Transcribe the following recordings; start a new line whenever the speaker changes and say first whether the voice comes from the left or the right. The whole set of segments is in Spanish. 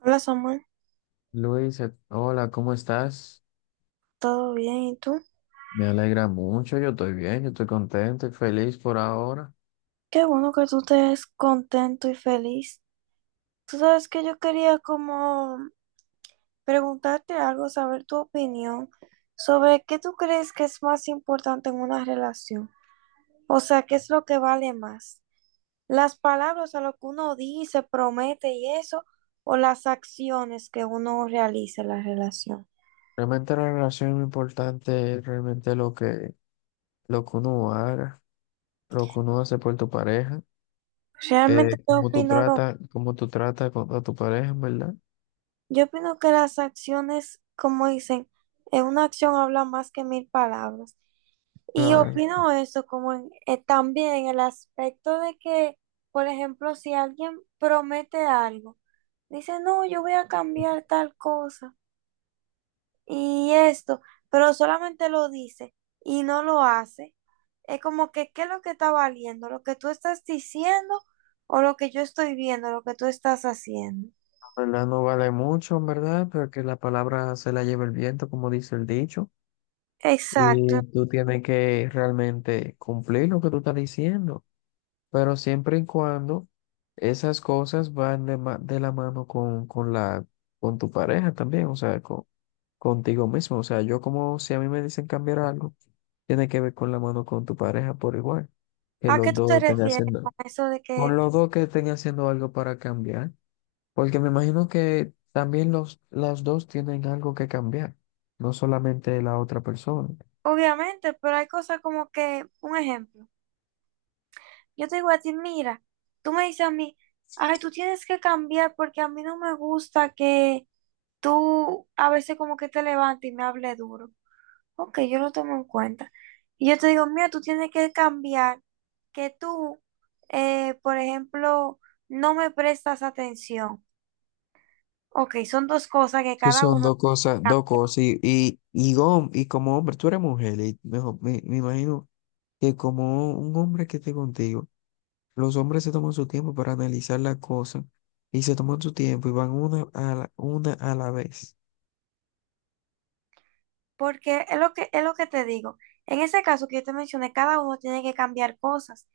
right: Hola Samuel,
left: Luisa, hola, ¿cómo estás?
right: ¿todo bien? ¿Y tú?
left: Me alegra mucho, yo estoy bien, yo estoy contento y feliz por ahora.
right: Qué bueno que tú estés contento y feliz. Tú sabes que yo quería como preguntarte algo, saber tu opinión sobre qué tú crees que es más importante en una relación. O sea, ¿qué es lo que vale más? ¿Las palabras a lo que uno dice, promete y eso, o las acciones que uno realiza en la relación?
left: Realmente la relación es importante, es realmente lo que uno haga, lo que uno hace por tu pareja,
right: Realmente yo
left: cómo tú
right: opino lo,
left: tratas, a tu pareja, ¿en verdad?
right: yo opino que las acciones, como dicen, en una acción habla más que mil palabras. Y
left: Claro,
right: opino eso, como también el aspecto de que, por ejemplo, si alguien promete algo, dice, no, yo voy a cambiar tal cosa y esto, pero solamente lo dice y no lo hace, es como que, ¿qué es lo que está valiendo? ¿Lo que tú estás diciendo o lo que yo estoy viendo, lo que tú estás haciendo?
left: la verdad no vale mucho, ¿en verdad? Pero que la palabra se la lleva el viento, como dice el dicho,
right: Exacto.
left: y tú tienes que realmente cumplir lo que tú estás diciendo, pero siempre y cuando esas cosas van de la mano con tu pareja también, o sea, contigo mismo. O sea, yo, como si a mí me dicen cambiar algo, tiene que ver con la mano con tu pareja por igual, que
right: ¿A qué
left: los
right: tú
left: dos
right: te
left: estén
right: refieres
left: haciendo,
right: con eso de
left: con
right: que,
left: los dos que estén haciendo algo para cambiar, porque me imagino que también las dos tienen algo que cambiar, no solamente la otra persona.
right: obviamente, pero hay cosas como que, un ejemplo? Yo te digo a ti, mira, tú me dices a mí, ay, tú tienes que cambiar porque a mí no me gusta que tú a veces como que te levantes y me hable duro. Ok, yo lo tomo en cuenta. Y yo te digo, mira, tú tienes que cambiar que por ejemplo, no me prestas atención. Ok, son dos cosas que
left: Sí,
right: cada
left: son
right: uno.
left: dos cosas, dos cosas. Y como hombre, tú eres mujer, y mejor, me imagino que como un hombre que esté contigo, los hombres se toman su tiempo para analizar las cosas y se toman su tiempo y van una a la vez.
right: Porque es lo que te digo. En ese caso que yo te mencioné, cada uno tiene que cambiar cosas.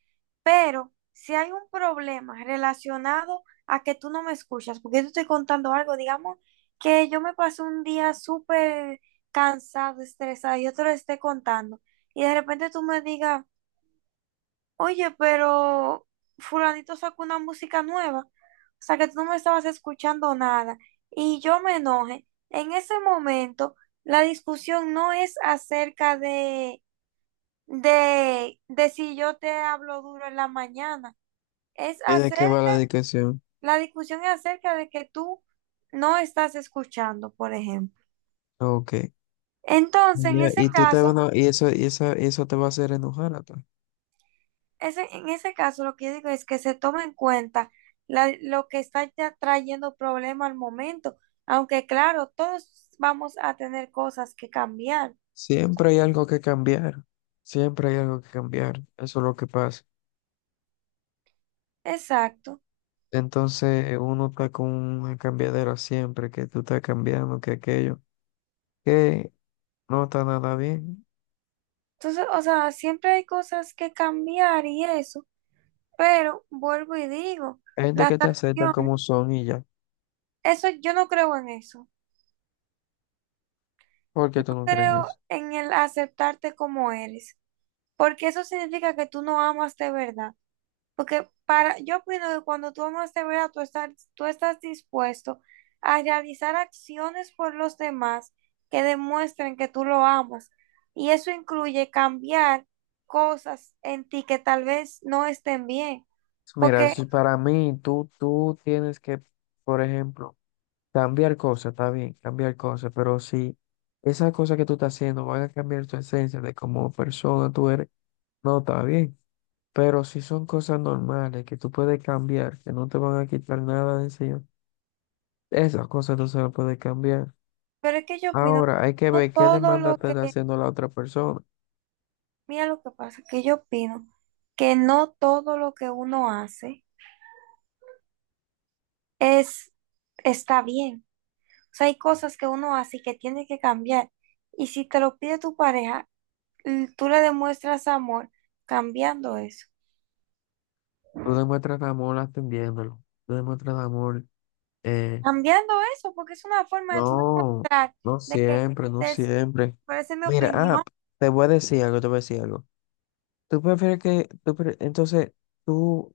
right: Pero si hay un problema relacionado a que tú no me escuchas, porque yo te estoy contando algo, digamos que yo me pasé un día súper cansado, estresado, yo te lo estoy contando, y de repente tú me digas, oye, pero fulanito sacó una música nueva, o sea que tú no me estabas escuchando nada y yo me enojé. En ese momento, la discusión no es acerca de si yo te hablo duro en la mañana, es
left: ¿Y de qué va
right: acerca,
left: la dedicación?
right: la discusión es acerca de que tú no estás escuchando, por ejemplo.
left: Ok.
right: Entonces, en
left: Ya,
right: ese
left: y tú te van
right: caso,
left: a- y eso, eso te va a hacer enojar a ti.
right: en ese caso, lo que yo digo es que se toma en cuenta lo que está ya trayendo problema al momento, aunque claro, todos vamos a tener cosas que cambiar.
left: Siempre hay algo que cambiar. Siempre hay algo que cambiar. Eso es lo que pasa.
right: Exacto.
left: Entonces uno está con un cambiadero siempre, que tú estás cambiando, que aquello, que no está nada bien.
right: Entonces, o sea, siempre hay cosas que cambiar y eso, pero vuelvo y digo,
left: Hay gente
right: las
left: que te aceptan
right: acciones,
left: como son y ya.
right: eso yo no creo en eso.
left: ¿Por qué
right: No
left: tú no crees en
right: creo
left: eso?
right: en el aceptarte como eres, porque eso significa que tú no amas de verdad. Porque para, yo opino que cuando tú amas de verdad, tú estás dispuesto a realizar acciones por los demás que demuestren que tú lo amas. Y eso incluye cambiar cosas en ti que tal vez no estén bien.
left: Mira,
right: Porque,
left: si para mí tú tienes que, por ejemplo, cambiar cosas, está bien, cambiar cosas, pero si esas cosas que tú estás haciendo van a cambiar tu esencia de como persona tú eres, no está bien. Pero si son cosas normales que tú puedes cambiar, que no te van a quitar nada de encima, esas cosas tú se las puedes cambiar.
right: pero es que yo opino,
left: Ahora hay que
right: no
left: ver qué
right: todo lo
left: demanda te está
right: que,
left: haciendo la otra persona.
right: mira lo que pasa, que yo opino que no todo lo que uno hace es, está bien. O sea, hay cosas que uno hace y que tiene que cambiar. Y si te lo pide tu pareja, tú le demuestras amor cambiando eso.
left: Tú demuestras amor atendiéndolo. Tú demuestras amor. eh,
right: Cambiando eso, porque es una forma de tú
left: no,
right: demostrar
left: no
right: de que
left: siempre, no
right: te es-
left: siempre.
right: pero esa es mi
left: Mira,
right: opinión.
left: te voy a decir algo, te voy a decir algo. Tú prefieres que, tú pre- Entonces, tú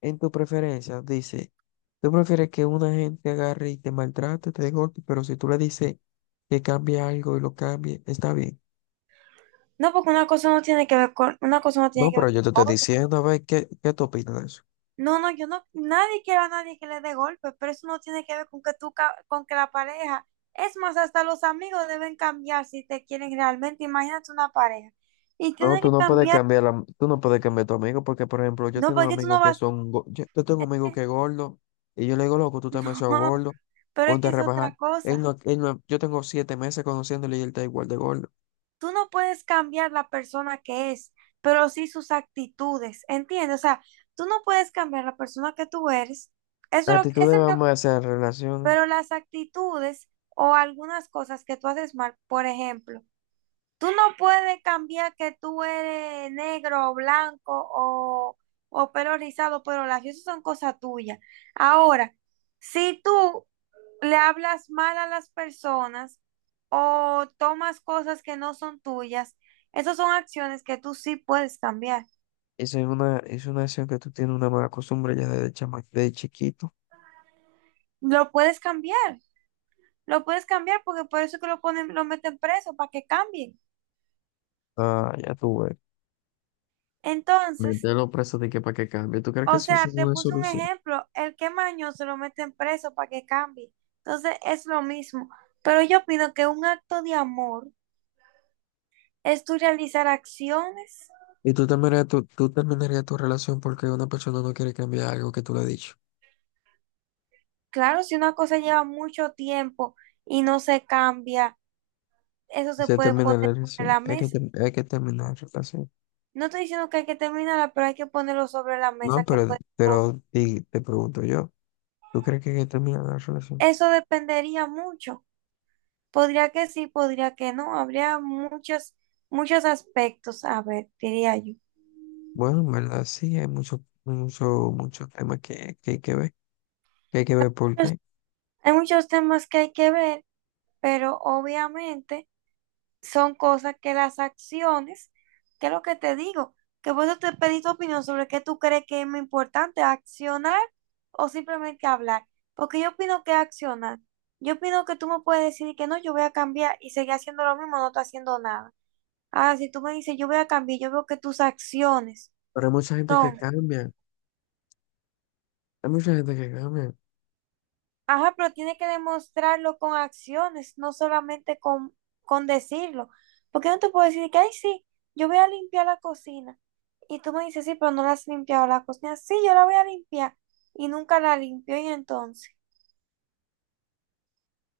left: en tu preferencia dice, tú prefieres que una gente agarre y te maltrate, te dé golpe, pero si tú le dices que cambie algo y lo cambie, está bien.
right: No, porque una cosa no tiene
left: No,
right: que
left: pero
right: ver
left: yo te estoy
right: con la otra.
left: diciendo, a ver, ¿qué tú opinas de eso?
right: No, no, yo no, nadie quiere a nadie que le dé golpes, pero eso no tiene que ver con que con que la pareja, es más, hasta los amigos deben cambiar si te quieren realmente. Imagínate una pareja y
left: No,
right: tiene que cambiar.
left: tú no puedes cambiar a tu amigo porque, por ejemplo, yo
right: No,
left: tengo
right: porque tú
left: amigos
right: no
left: que
right: vas,
left: yo tengo
right: es
left: un amigo
right: que,
left: que es gordo y yo le digo, loco, tú estás demasiado gordo,
right: pero es
left: ponte a
right: que es
left: rebajar.
right: otra cosa.
left: Él no- Yo tengo 7 meses conociéndole y él está igual de gordo.
right: Tú no puedes cambiar la persona que es, pero sí sus actitudes, ¿entiendes? O sea, tú no puedes cambiar la persona que tú eres, eso es lo que,
left: Actitudes
right: esa es mi
left: van más a relaciones.
right: pero las actitudes o algunas cosas que tú haces mal, por ejemplo, tú no puedes cambiar que tú eres negro o blanco o pelo rizado, pero las cosas son cosas tuyas. Ahora, si tú le hablas mal a las personas o tomas cosas que no son tuyas, esas son acciones que tú sí puedes cambiar.
left: Eso es una acción que tú tienes una mala costumbre ya desde chama, de chiquito.
right: Lo puedes cambiar, lo puedes cambiar porque por eso es que lo ponen, lo meten preso, para que cambien.
left: Ah, ya tú ves.
right: Entonces,
left: Meterlo preso de que para que cambie. ¿Tú crees que
right: o
left: eso es
right: sea, te
left: una
right: puse un
left: solución?
right: ejemplo, el que es mañoso lo meten preso para que cambie. Entonces, es lo mismo. Pero yo opino que un acto de amor es tú realizar acciones.
left: Y tú terminarías tu relación porque una persona no quiere cambiar algo que tú le has dicho.
right: Claro, si una cosa lleva mucho tiempo y no se cambia, eso se
left: Se
right: puede
left: termina
right: poner
left: la
right: sobre
left: relación.
right: la mesa.
left: Hay que terminar la relación.
right: No estoy diciendo que hay que terminarla, pero hay que ponerlo sobre la
left: No,
right: mesa, que
left: te pregunto yo, ¿tú crees que hay que terminar la relación?
right: eso dependería mucho. Podría que sí, podría que no. Habría muchos, muchos aspectos, a ver, diría yo.
left: Bueno, en verdad sí, hay muchos temas que hay que ver, que hay que ver por
right: Pues,
left: qué.
right: hay muchos temas que hay que ver, pero obviamente... son cosas que las acciones, que es lo que te digo, que por eso te pedí tu opinión sobre qué tú crees que es más importante, accionar o simplemente hablar. Porque yo opino que accionar. Yo opino que tú me puedes decir que no, yo voy a cambiar y seguir haciendo lo mismo, no estoy haciendo nada. Ahora, si tú me dices, yo voy a cambiar, yo veo que tus acciones
left: Pero hay mucha gente que
right: son.
left: cambia, hay mucha gente que cambia.
right: Ajá, pero tiene que demostrarlo con acciones, no solamente con decirlo. Porque no te puedo decir que, ay, sí, yo voy a limpiar la cocina. Y tú me dices, sí, pero no la has limpiado la cocina. Sí, yo la voy a limpiar. Y nunca la limpio. Y entonces,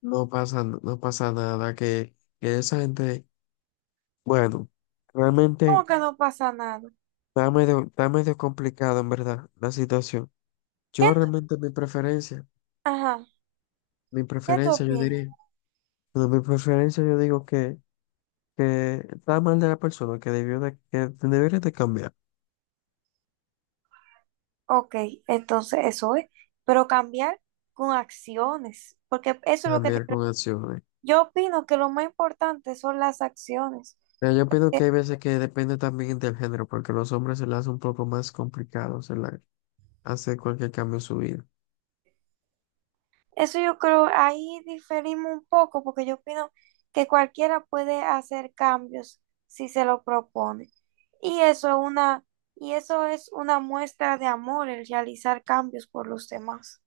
left: No pasa nada, que esa gente, bueno, realmente
right: ¿cómo que no pasa nada?
left: está medio complicado en verdad la situación.
right: ¿Qué
left: Yo realmente
right: ajá,
left: mi
right: qué tú
left: preferencia yo
right: opinas?
left: diría, no, mi preferencia yo digo que está mal de la persona, que debería de cambiar,
right: Ok, entonces eso es. Pero cambiar con acciones. Porque eso es lo que te...
left: cambiar con acciones.
right: Yo opino que lo más importante son las acciones.
left: Pero yo opino que hay veces que depende también del género, porque los hombres se les hace un poco más complicado hacer cualquier cambio en su vida.
right: Eso yo creo, ahí diferimos un poco porque yo opino que cualquiera puede hacer cambios si se lo propone. Y eso es una, y eso es una muestra de amor, el realizar cambios por los demás.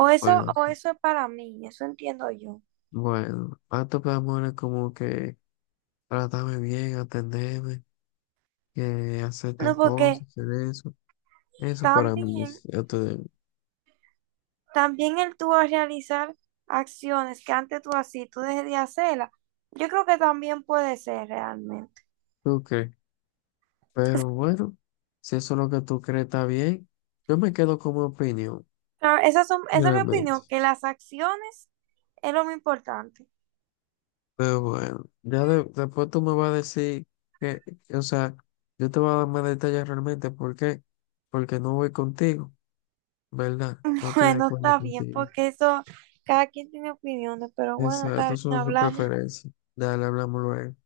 left: Bueno,
right: O eso es para mí, eso entiendo yo.
left: bueno, acto de amor es como que tratarme bien, atenderme, que hacer
right: No,
left: tal cosa,
right: porque
left: hacer eso. Eso para mí
right: también,
left: es acto de amor.
right: también el tú a realizar acciones que antes tú hacías, tú dejé de hacerlas. Yo creo que también puede ser realmente.
left: ¿Tú crees? Pero bueno, si eso es lo que tú crees está bien, yo me quedo con mi opinión,
right: Esa es mi opinión,
left: realmente.
right: que las acciones es lo más importante.
left: Pero bueno, después tú me vas a decir que, o sea, yo te voy a dar más detalles realmente. ¿Por qué? Porque no voy contigo, ¿verdad? No estoy de
right: Bueno,
left: acuerdo
right: está bien,
left: contigo.
right: porque eso, cada quien tiene opiniones, pero bueno, está
left: Exacto,
right: bien,
left: son sus
right: hablamos.
left: preferencias. Dale, hablamos luego.